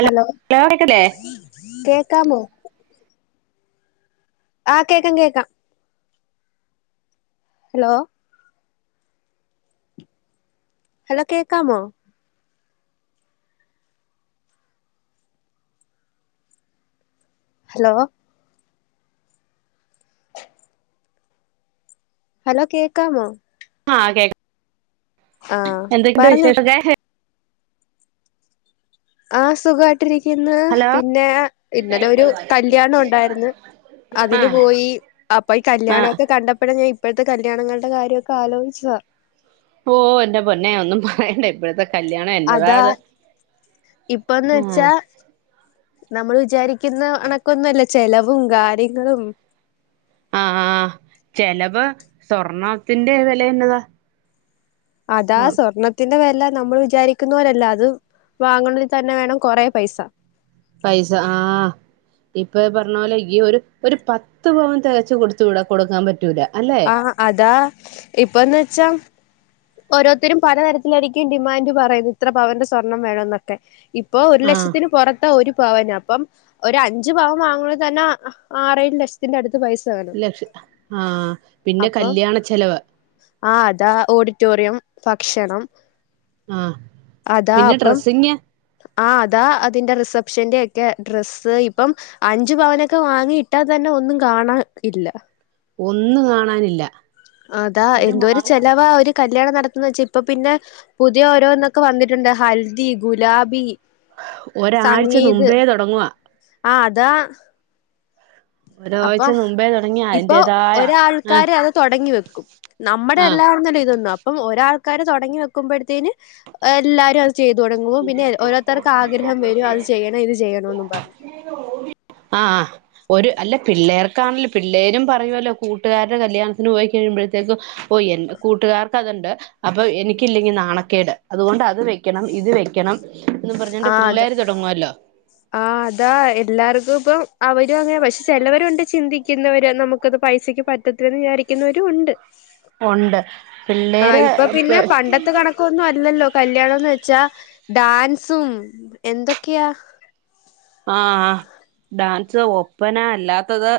Hello കേക്കാമോ? ആഹ് കേക്കൻ കേക്കാം. ഹലോ? ഹലോ കേക്കാമോ ഹലോ ഹലോ കേക്കാമോ? ആഹ് കേക്ക ആ എന്തൊക്കെയണ്ട് പറഞ്ഞോ വിശേഷ ആ സുഖയിട്ടിരിക്കുന്നു. ഹലോ പിന്നെ ഇന്നലെ ഒരു കല്ല്യാണം ഉണ്ടായിന്ന്. അതിന് ആഹ് പോയി അപ്പൊ ഈ ആഹ് കല്യാണൊക്കെ കണ്ടപ്പായ ഞാൻ ഇപ്പോഴത്തെ കല്യാണങ്ങളുടെ കാര്യമൊക്കെ ആലോചിച്ചതാ. ഓ എന്റെ പൊന്നെ ഒന്നും പറയണ്ട ഇപ്പോഴത്തെക്ക അതാ ആഹ് ഇപ്പൊന്ന്വെച്ചാ നമ്മൾ വിചാരിക്കുന്നഅണക്കൊന്നുമല്ല ചെലവും കാര്യങ്ങളും ആഹ് ആ ചെലവ് സ്വർണത്തിന്റെ വിലയന്നതാ. അതാ സ്വർണത്തിന്റെ വെ നമ്മള് വിചാരിക്കുന്നവരല്ല അത് വാങ്ങണൽ തന്നെ വേണം കൊറെ പൈസ. പൈസ ആഹ് ഇപ്പൊ പറഞ്ഞ പോലെ ഈ ഒരു ഒരു പത്ത് പവൻ തികച്ച് കൊടുത്തു വിട കൊടുക്കാൻ പറ്റൂല അല്ലെ ആഹ് അതാ ഇപ്പന്ന്വെച്ചാ ഓരോരുത്തരും പലതരത്തിലായിരിക്കും ഡിമാൻഡ് പറയുന്നത്. ഇത്ര പവന്റെ സ്വർണം വേണം എന്നൊക്കെ ഇപ്പൊ ഒരു ആഹ് ലക്ഷത്തിന് പുറത്ത ഒരു ന അപ്പം ഒ അഞ്ച് പാവം വാങ്ങുന്നത് തന്നെ ആറേഴു ലക്ഷത്തിന്റെ അടുത്ത് പൈസ വേണം ലക്ഷ ആ പിന്നെ കല്യാണ ചെലവ് ആ അതാ ഓഡിറ്റോറിയം ഭാക്ഷണം ആഹ പിന്നെ ഡ്രസ്സിങ് ആ അതാ അതിന്റെ റിസപ്ഷന്റെ ഒക്കെ ഡ്രസ്സ് ഇപ്പം അഞ്ചു പവനൊക്കെ വാങ്ങിയിട്ടാ തന്നെ ഒന്നും കാണാ ഇല്ല. ഒന്നും കാണാനില്ല. അതാ എന്തോ ഒരു ചെലവാ ഒരു കല് കല്യാണം നടത്തുന്നത് വെച്ച ഇപ്പ പിന്നെ പുതിയ ഓരോന്നൊക്കെ വന്നിട്ടുണ്ട് ഹൽദി ഗുലാബി ഒരാഴ്ച സംഗീത് മുമ്പേ തുടങ്ങുവാ ആഹ് അതാ അപ്പൊ ഒരാഴ്ച മുമ്പേ തുടങ്ങി. ഇപ്പൊ അതിന്റേതായ ആഹ് ഒരാൾക്കാര് അത് തുടങ്ങി വെക്കും നമ്മുടെ ആഹ് അല്ലാരുന്നെല്ലോ ഇതൊന്നും അപ്പം ഒരാൾ ക്കാര് തുടങ്ങി വെക്കുമ്പോഴത്തേന് എല്ലാരും അത് ചെയ്തു തുടങ്ങുമ്പോ പിന്നെ ഓരോത്തർക്ക് ആഗ്രഹം വരും. അത് ചെയ്യണം ഇത് ചെയ്യണന്നും പറഞ്ഞു. ആ ഒരു അല്ല പിള്ളേർക്കാണല്ലോ പിള്ളേരും പറയുമല്ലോ കൂട്ടുകാരുടെ കല്യാണത്തിന് പോയി കഴിയുമ്പോഴത്തേക്കും ഓ എന്റെ കൂട്ടുകാർക്ക് അതുണ്ട് അപ്പൊ എനിക്കില്ലെങ്കി നാണക്കേട് അതുകൊണ്ട് അത് വെക്കണം ഇത് വെ ആഹ് അതാ ആഹ് അതാ എല്ലാർക്കും ഇപ്പം അവരും അങ്ങനെ പക്ഷെ ചിലവരുണ്ട് ചിന്തിക്കുന്നവര് നമുക്കത് പൈസക്ക് പറ്റത്തില്ലെന്ന് വിചാരിക്കുന്നവരും ഉണ്ട് ഉണ്ട് ആ പിള്ളേര് ഇപ്പൊ പിന്നെ പണ്ടത്തെ കണക്കൊന്നും അല്ലല്ലോ കല്യാണംന്ന് വെച്ചാ ഡാൻസും എന്തൊക്കെയാ ആ് ഡാൻസ് ഒപ്പനാ അല്ലാത്തത്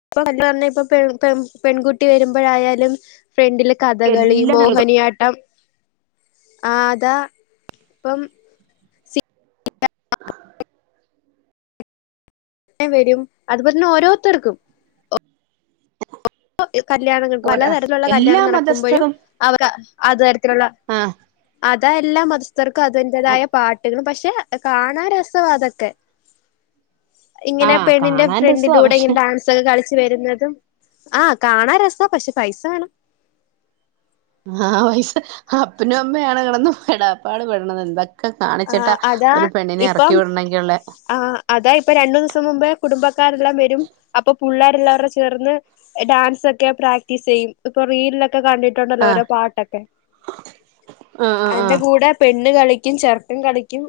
അപ്പ എല്ല ഇപ്പൊ പെൺ പെൺകുട്ടി വരുമ്പോഴായാലും ഫ്രണ്ടില് കഥകളി എല്ലാ മോഹിനിയാട്ടം ആതാ ഇപ്പം ആ അങ്ങനെ വരും അതുപോലെ തന്നെ ഓരോരുത്തർക്കുംഒ കല്യാണങ്ങൾ പലതരത്തിലുള്ള എല്ലാ കല്യാണം നടക്കുമ്പോഴും മതസ്ഥരും അവർ അത തിലുള്ള ആഹ് അതാ എല്ല മതസ്ഥർക്കും അതിൻ്റെ തായ പാട്ടുകളും പക്ഷെ കാണാ രസവാഅതൊക്കെ ഇങ്ങനെ ആഹ് പെണ്ണിന്റെ കാണാൻ രസവാ ഫ്രണ്ടിലൂടെ പക്ഷെ ഇങ്ങനെ ഡാൻസ് ഒക്കെ കളി ച്ച് വരുന്നതും ആകാണാ രസ പക്ഷെ പൈസ വേണം ആപൈസ അപ്പനും അമ്മയാണ് കടന്ന് പടാപ്പാട് പെടണ എന്താ ആ കാണിച്ചിട്ടാ അതാ ഒരു പെണ്ണിനെ ഇറക്കി ഇപ്പം വിടണങ്കിൽ ഉള്ള ആ അതാ ഇപ്പൊ രണ്ടു ദിവസം മുമ്പ് കുടുംബക്കാരെല്ലാം വരും അപ്പൊ പുള്ളേരെല്ലാ ചേർന്ന് ഡാൻസ് ഒക്കെ പ്രാക്ടീസ് ചെയ്യും ഇപ്പൊ റീലൊ ലൊക്കെ കണ്ടിട്ടുണ്ടല്ലോ ആഹ് ഓരോ പാട്ടൊക്കെ ആഹ് ആഹ് അന്റെ ആഹ് കൂടെ പെണ്ണ് കളിക്കും ച ർക്കൻ കളിക്കും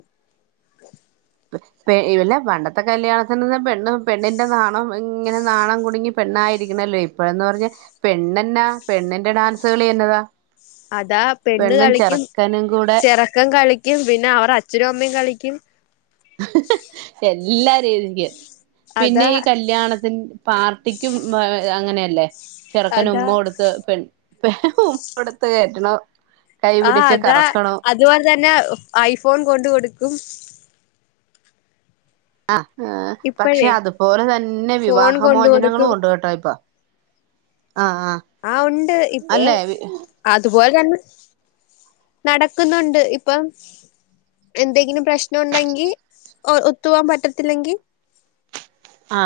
ഇവല്ല പണ്ടത്തെ കല്യാണത്തിൽ നിന്ന് പെണ്ണും പെണ്ണിന്റെ നാണ ഇങ്ങനെ നാണം കുടുങ്ങി പെണ്ണായിയിരിക്കണല്ലോ ഇപ്പഴന്ന് പറഞ്ഞ പെണ്ണെന്നാ പെണ്ണിന്റെ ഡാൻസുകളി എന്നതാ അതാ പെണ്ണ് പെണ്ണും കളിക്കും ചെറുക്കനും കൂടെ ചെറക്കം കളിക്കും പിന്നെ അവർ അച്ഛനും അമ്മയും കളിക്കും എല്ലാ രീതിൻ്റെയാ പിന്നെ അതാ ഈ കല്യാണത്തി പാർട്ടിക്കും അങ്ങനെയല്ലേ ചെറുക്കൻ അതാ ഉമ്മ കൊടുത്ത് പെൺ ഇപ്പ ഉമ്മക്കൊടുത്ത് കയറ്റണോ ആ അതാ അതുപോലെ തന്നെ ഐഫോൺ കൊണ്ട് കൊടുക്കും ആ പക്ഷെ ഇപ്പഴേ അതുപോലെ തന്നെ ഫോൺ കൊണ്ട് വിവാഹമോചനങ്ങളും കൊടുക്കും കൊണ്ട് കേട്ടോ ഇപ്പോ ആ ഉണ്ട് ഇപ്പൊ അല്ലേ അതുപോലെ തന്നെ നടക്കുന്നുണ്ട് ഇപ്പം എന്തെങ്കിലും പ്രശ്നം ഉണ്ടെങ്കിൽ ഒ ഒത്തുവാൻ പറ്റത്തില്ലെങ്കിൽ ആ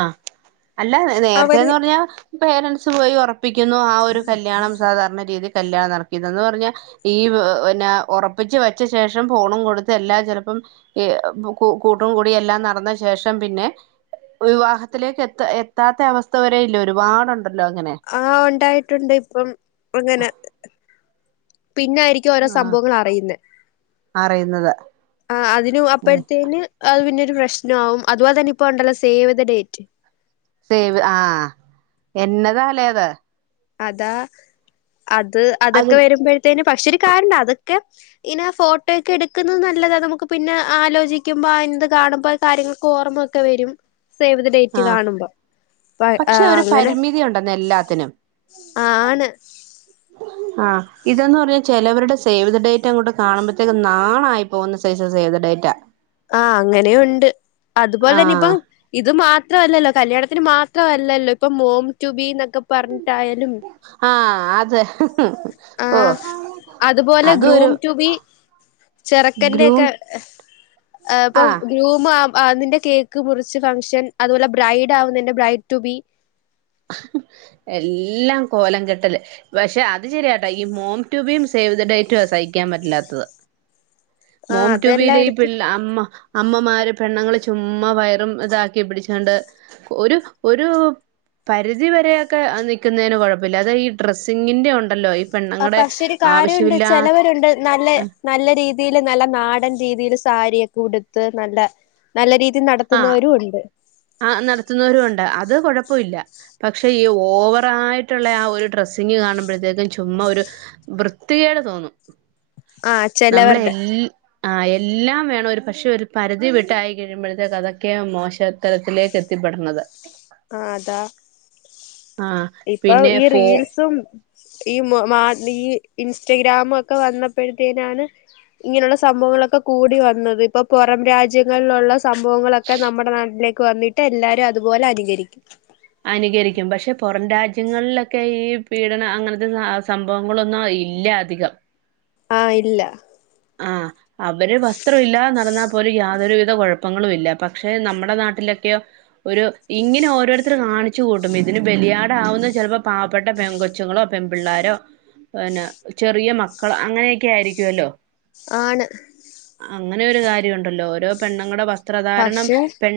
അല്ല അവര് നേരത്തെേന്ന് പറഞ്ഞാൽ പേരന്റ്സ് പോയി ഉറ പ്പിക്കുന്നു ആ ഒരു കല്യാണം സാധാരണ രീതി കല്യാണം നടത്തിയത് അന്ന് പറഞ്ഞാൽ ഈ പിന്നെ ഉറപ്പിച്ച് വച്ച ശേഷം ഫോണും കൊടുത്ത് എല്ലാം ചിലപ്പോം ഏ കൂട്ടും കൂടി എല്ലാം നടന്ന ശേഷം പിന്നെ വിവാഹത്തിലേക്ക് എത്ത എത്താത്ത അവസ്ഥ വരെ ഇല്ല ഒരുപാടു ആ ഉണ്ടായിട്ടുണ്ട് ഇപ്പം അങ്ങനെ പിന്നൊയിരിക്കും ഓരോ സംഭവങ്ങൾ അറിയുന്നത് പറയുന്നത് ആ അതിന് അപ്പഴത്തേന് അത് പിന്ന പ്രശ്നാവും അതുപോലെ തന്നെ ഇപ്പ ഉണ്ടല്ലോ സേവ് ദ ഡേറ്റ് സേവ് ആഎന്നതാലേ അത് അതാ അത് അത് അതൊക്കെ വരുമ്പോഴത്തേനും പക്ഷെ ഒരു കാര്ണ്ട് അതൊക്കെ പിന്നെ ഫോട്ടോ ഒക്കെ എടുക്കുന്നത് നല്ലതാണ് നമുക്ക് പിന്നെ ആലോചിക്കുമ്പോ ന്ത് കാണുമ്പോൾ കാര്യങ്ങൾക്ക് ഓർമ്മൊക്കെ വരും സേവ് ദ ഡേറ്റ് ആഹ് കാണുമ്പോ അ പക്ഷെ ഒരു അങ്ങനെ പരിമിതി ഉണ്ടെന്ന് എല്ലാത്തിനും ആണ് ആഇതന്ന് പറഞ്ഞ ചിലവരുടെ സേവ് ദഡേറ്റ് അങ്ങോട്ട് കാണുമ്പോഴത്തേക്കും ന്നാനായി പോകുന്ന സൈസ ദ ഡേറ്റാ ആ അങ്ങനെയൂണ്ട്, അതുപോലെ തന്നെ ആഹ് ഇപ്പം ഇത് മാത്രമല്ലല്ലോ കല്യാണത്തിന് മാത്രമല്ലല്ലോ ഇപ്പം മോം ടു ബി എന്നൊക്കെ പറഞ്ഞി ആ അതെ. ഓ ആഹ് അതൊരു ചെറക്കന്റെ ഒക്കെ എഹ് ഇപ്പം ആഹ് ഗ്രൂമ് നിന്റെ കേക്ക് മുറിച്ച് ഫംഗ്ഷൻ അതുപോലെ ബ്രൈഡ് ആവുന്നേന്റെ ബ്രൈഡ് ടു ബി എല്ലാം കോലം കെട്ടല്, പക്ഷെ അത് ശരിയാട്ടാ ഈ മോം ടു ബി യും സേവ് ദ ഡേറ്റുവാ ഹിക്കാൻ പറ്റില്ലാത്തത്. ആഹ് മോം ടു ബി യിലെ ഈ അതെല്ലായിടത്തും പിള്ള അമ്മ അമ്മമാര് പെണ്ണ്ങ്ങള് ചുമ്മാ വയറും ഇതാക്കി പിടിച്ചാണ്ട് ഒരു ഒരു പരിധി വരെയൊക്കെ നിൽക്കുന്നേന് കുഴപ്പല്ല അത് ഈ ഡ്രസ്സിങ്ങിന്റേം ഉണ്ടല്ലോ ഇ പക്ഷേ കാര്യവുണ്ട് ചെലവരുണ്ട് നല്ല നല്ല രീതിയില് നല്ല നാടൻ രീതിൽ സാരിയൊക്കെ ഉടുത്ത് നല്ല നല്ല രീതി ആ ആ നടത്തുന്നവരും ഉണ്ട് അത് കൊഴപ്പവില്ല. പക്ഷെ ഈ ഓവറായിട്ടുള്ള ആ ഒരു ഡ്രസ്സിങ് കാണുമ്പോഴത്തേക്കും ചുമ്മാ ഒരു വൃത്തി [inaudible] കേട് തോന്നും. ആ നമ്മളെ ചെലവര്ടെ. എല് ആ എല്ലാം വേണം ഒരു പക്ഷെ ഒരു പരിധി വിട്ടായി കഴിയുമ്പോഴത്തേക്ക് അതൊക്കെ മോശത്തരത്തിലേക്ക് എത്തി പെടന്നത്. ആ അതാ. ആഹ് ഇപ്പൊ പിന്നെ ഈ ഫോ റീൽസും. ഈ മ ഈ ഇൻസ്റ്റഗ്രാമ് ഒക്കെ വന്നപ്പോഴത്തേനാണ് ഇങ്ങനുള്ള സംഭവങ്ങളൊക്കെ കൂടി വന്നത് ഇപ്പൊ പുറം രാജ്യങ്ങളിലൊള്ള സ് സംഭവങ്ങളൊക്കെ നമ്മുടെ നാട്ടിലേക്ക് വന്നിട്ട് എല്ലാരും അതുപോലെ അനുകരിക്കും. അനുകരിക്കും പക്ഷെ പുറം രാജ്യങ്ങളിലൊക്കെ ഈ പീഡനം അങ്ങനത്തെ സംഭവങ്ങളൊന്നും ഇല്ല അധികം. ആ ഇല്ല. ആ അവര് വസ്ത്രം ഇല്ലാതെ നടന്നാൽ പോലും യാതൊരു കുഴപ്പങ്ങളും ഇല്ല പക്ഷെ നമ്മുടെ നാട്ടിലൊക്കെയോ ഒരു ഇങ്ങനെ ഓരോരുത്തർ കാണിച്ചു കൂട്ടും ഇതിന് ബെലിയാടാവുന്നേ ചിലപ്പോ പാവപ്പെട്ട പെങ്കൊച്ച്ങ്ങളോ പെമ്പിള്ളാരോ പിന്ന ചെറിയ മക്കൾ അങ്ങനെയൊക്കെ ആയിരിക്കുവല്ലോ. ആണ്. അങ്ങനൊരു കാര്യവുണ്ടല്ലോ ഓരോ പെണ്ണുങ്ങടെ വസ്ത്രധാരണം പക്ഷെ പെൺ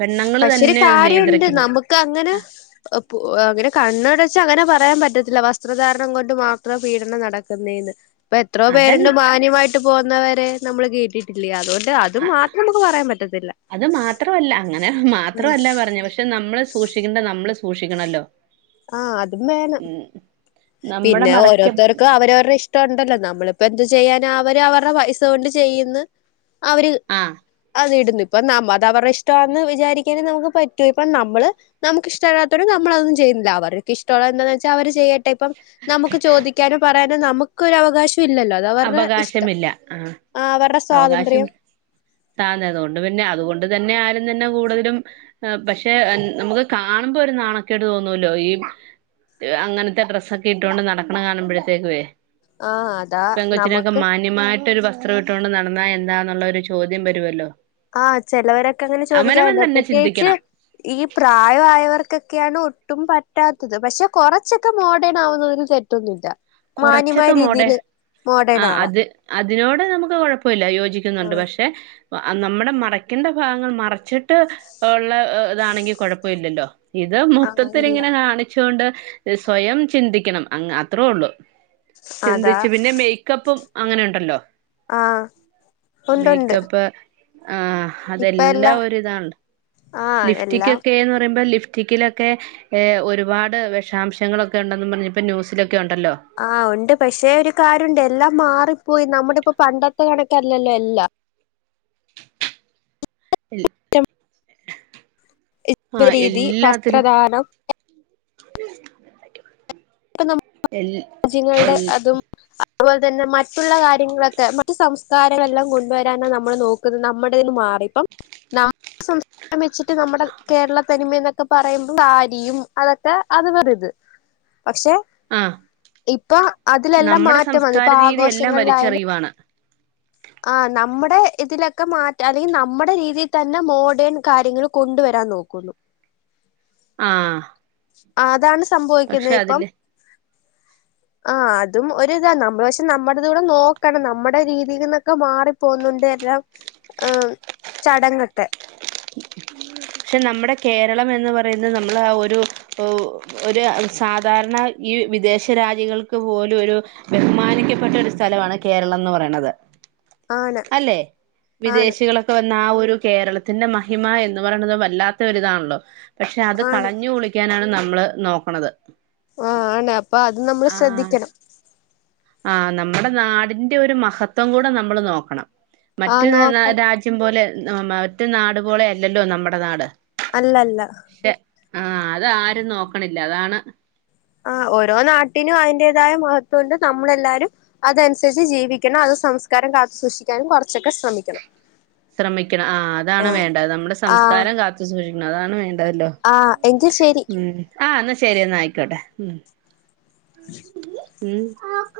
പെണ്ണുങ്ങൾ പക്ഷെ ഒരു തന്നെ കാര്യവുണ്ട് നിയന്ത്രിക്കണം നമുക്ക് അങ്ങനെ അങ്ങനെ കണ്ണടച്ച് അങ്ങനെ പറ പറയാൻ പറ്റത്തില്ല വസ്ത്രധാരണം കൊണ്ട് മാത്രം പീഡനം നടക്കുന്നേന്ന് ഇപ്പൊ എത്രോ അതൽ പേരുണ്ട് മാന്യമായി ട്ട് പോകുന്നവരെ നമ്മള് കേട്ടിട്ടില്ലേ അതുകൊണ്ട് അത് മാത്രം നമുക്ക് പറയാൻ പ അത് മാത്രമല്ല അങ്ങനെ ആ മാത്രമല്ല പറഞ്ഞു പക്ഷെ നമ്മള് സൂക്ഷിക്കേണ്ട നമ്മ മ്മള് സൂക്ഷിക്കണല്ലോ. ആ അതും വേണം. ഉം നമ്മുടെ പിന്നെ മറയ്ക്ക് ഓരോരുത്തർക്കും അവരവർടെ ഇഷ്ടവുണ്ടല്ലോ നമ്മളിപ്പോ എന്താ ചെയ്യാനാ അവര് അവരുടെ പൈസ കൊണ്ട് ചെയ്യുന്ന് അവര് ആഹ് അത് ഇട്ന്ന്. ഇപ്പം ന അത് അവര്ടെ ഇഷ്ടവാന്ന് വിചാരിക്കാനെ നമുക്ക് പറ്റൂ ഇപ്പം നമ്മള് നമുക്ക് ഇഷ്ടല്ലാത്തോണ്ട് നമ്മളതൊന്നും ചെയ്യൂ അവർക്ക് ഇഷ്ടവുള്ളെ എന്താന്ന് വച്ചാ അവര് ചെയ്യട്ടെ ഇപ്പം നമുക്ക് ചോദിക്കാനോ പറയാനോ നമുക്ക് ഒരു അവകാശം ഇല്ലല്ലോ അത് അവരുടെ ഇഷ്ടം, അവകാശമില്ല ആ അവരുടെ സ്വാതന്ത്ര്യം. താന്നതുകൊണ്ട് പിന്നെ അതുകൊണ്ട്. അത് തന്നെ ആരും തന്നെ കൂടുതലും പക്ഷേ നമുക്ക് കാണുമ്പോ ഒരു നാണേക്കട് തോന്നൂല്ലോ ഈ അങ്ങനത്തെ ഡ്രസ്സൊക്കെ ഇട്ടൊണ്ട് നടക്കണെ കാണുമ്പോഴത്തേക്കുവേ. ആ. ഈ പെങ്കൊച്ചിനൊക്കെ മാന്യമായിട്ടൊരു വസ്ത്രം ഇട്ടുകൊണ്ട് നടന്നാ എന്താന്നുള്ളൊരു ചോദ്യം വരുവല്ലോ. ആഹ് ചെലവരൊക്കെ അങ്ങനെ അവനവൻ ചോദിക്കാൻണ്ടോ തന്നെ പ്രത്യേകിച്ച് ചിന്തിക്കണം ഈ പ്രായവായവർ ക്കൊക്കെയാണ് ഒട്ടും പറ്റാത്തത് പക്ഷെ കൊറച്ചൊക്കെ മോഡേൺ ആവുന്നതിന് തെറ്റൊന്നുമില്ല മാന്യമായ കൊറച്ചൊക്കെ മോടെ രീതിയില് ആ മോഡേൺ ആവാം അത് അതിനോട് നമുക്ക് കൊഴപ്പമില്ല യോജിക്കുന്നുണ്ട് ആഹ് പക്ഷെ നമ്മുടെ മറക്കണ്ട ഭാഗങ്ങൾ മറച്ചിട്ട് ഉള്ള ഇതാണെങ്കി കൊഴപ്പ ഇല്ലല്ലോ ഇത് ആഹ് ഇല്ല മൊത്തത്തിൽങ്ങനെ കാണിച്ചുകൊണ്ട് സ്വയം ചിന്തിക്കണം അങ്‌ അത്രേ ഒള്ളു അതാ ചിന്തിച്ചു പിന്നെ മേക്കപ്പും അങ്ങനെ ഇണ്ടല്ലോ ആഹ് ഉണ്ടുണ്ട് മേക്കപ്പ് ആ ഇപ്പ അതെല്ലാം എല്ലാം ഒരിതാണ് ആഹ് എല്ലാം ലിഫ്റ്റിക്കൊക്കെന്ന് പറയുമ്പോ ലിഫ്റ്റ് റ്റിക്കിലൊക്കെ ഒരുപാട് വിഷാംശങ്ങളൊക്കെ ഒണ്ടെന്ന് പറഞ്ഞ് ഇപ്പൊ ന്യൂസിലൊക്കെ ഒണ്ടല്ലോ ആഹ് ഉണ്ട് പക്ഷെ ഒരു കാര്യോണ്ട് എല്ലാം മാറിപ്പോയി നമ്മുടെ ഇപ്പോ പണ്ടത്തെ കണക്കല്ലല്ലോ എല്ലാം എ ആഹ് രീതി എല്ലാത്തിലും വസ്ത്രദാനം ണ്ട [unintelligible] ഇപ്പ നമുക്ക് രാജ്യങ്ങളുടെ അതും അതുപോലെ തന്നെ മറ്റുള്ള കാര്യങ്ങളൊക്കെ മറ്റു സംസ്കാരങ്ങളെല്ലാം കൊണ്ടുവരാനാണ് നമ്മൾ നോക്കുന്നത് നമ്മടേതിനു മാ ആറിപ്പം നമ്മുടെ സംസ്കാരം വെച്ചിട്ട് നമ്മുടെ കേരളത്തനിമന്നക്കെ പറയുമ്പോൾ ഭാര്യയും അതൊക്കെ അത് വേറെ ഇത് ആ ഇപ്പൊ അതിലെല്ലാം നമ്മുടെ മാറ്റം വന്നു സംസ്കാര ഇപ്പൊ രീതി എല്ലാം ആഘോഷങ്ങളിലായാലും വലിചെറിയുവാണ് ആ നമ്മുടെ ഇതിലൊക്കെ മാറ്റ അല്ലെങ്കിൽ നമ്മുടെ രീതിയിൽ തന്നെ മോഡേൺ കാര്യങ്ങൾ കൊണ്ടുവരാ വരാൻ നോക്കുന്നു ആഹ് അതാണ് പക്ഷെ സംഭവിക്കുന്നത് ഇപ്പം അതില് ആ അത് അതും ഒര് ഇതാ നമ്മള് പക്ഷെ നമ്മടേത് കൂടെ നോക്കണം നമ്മുടെ രീതിയിൽ നിന്നൊക്കെ മാറി പോുന്നുണ്ട് എല്ലാം ആ ചടങ്ങൊക്കെ ഉം [unintelligible] പക്ഷെ നമ്മുടെ കേരളം എന്ന് പറയുന്നത് നമ്മൾ ഒരു ഒരു സാധാരണ ഈ വിദേശ രാജ്യങ്ങൾക്ക് പോലും ഒരു ബഹുമാനിക്കപ്പെട്ട ഒരു സ്ഥലമാണ് കേരളം എന്ന് പറയണത് ആണ് അല്ലെ ആണ് വിദേശികളൊക്കെ വന്ന ആ ഒരു കേരളത്തിന്റെ മഹിമ എന്ന് ന്ന് പറയണത് വല്ലാത്ത ഒരിതാണല്ലോ പക്ഷെ അത് ആണ് കളഞ്ഞു കുളിക്കാനാണ് നമ്മള് നോക്കണത് ആ ആണ് അപ്പൊ അത് നമ്മള് ശ്രദ്ധിക്കണം ആ നമ്മുടെ നാടിന്റെ ഒരു മഹത്വം കൂടെ നമ്മൾ നോക്കണം ആ മറ്റ് നോക്കണം രാജ്യം പോലെ മറ്റ് നാട് പോളെ അല്ലല്ലോ നമ്മുടെ നാട് അല്ല അല്ല പക്ഷെ ആഹ് അത് ആരും നോക്കണില്ല അതാണ് ആ ഓരോ നാട്ടിനും അതിന്റേതായ മഹത്വമുണ്ട് നമ്മളെല്ലാരും അതനുസരിച്ച് ജീവിക്കണം അത് സംസ്കാരം കാത്തു സൂക്ഷിക്കാനും കുറച്ചൊക്കെ ശ്രമിക്കണം ശ്രമിക്കണം ആ അതാണ് ആ വേണ്ടത് നമ്മുടെ ആ സംസ്കാരം കാത്തുസൂക്ഷിക്കണം അതാണ് വേണ്ടത് ണ്ടതല്ലോ ആ എങ്കിൽ ശരി ഉം ആ എന്നാ ശെരി എന്നാ ആയിക്കോട്ടെ ഉ [unintelligible] ഉം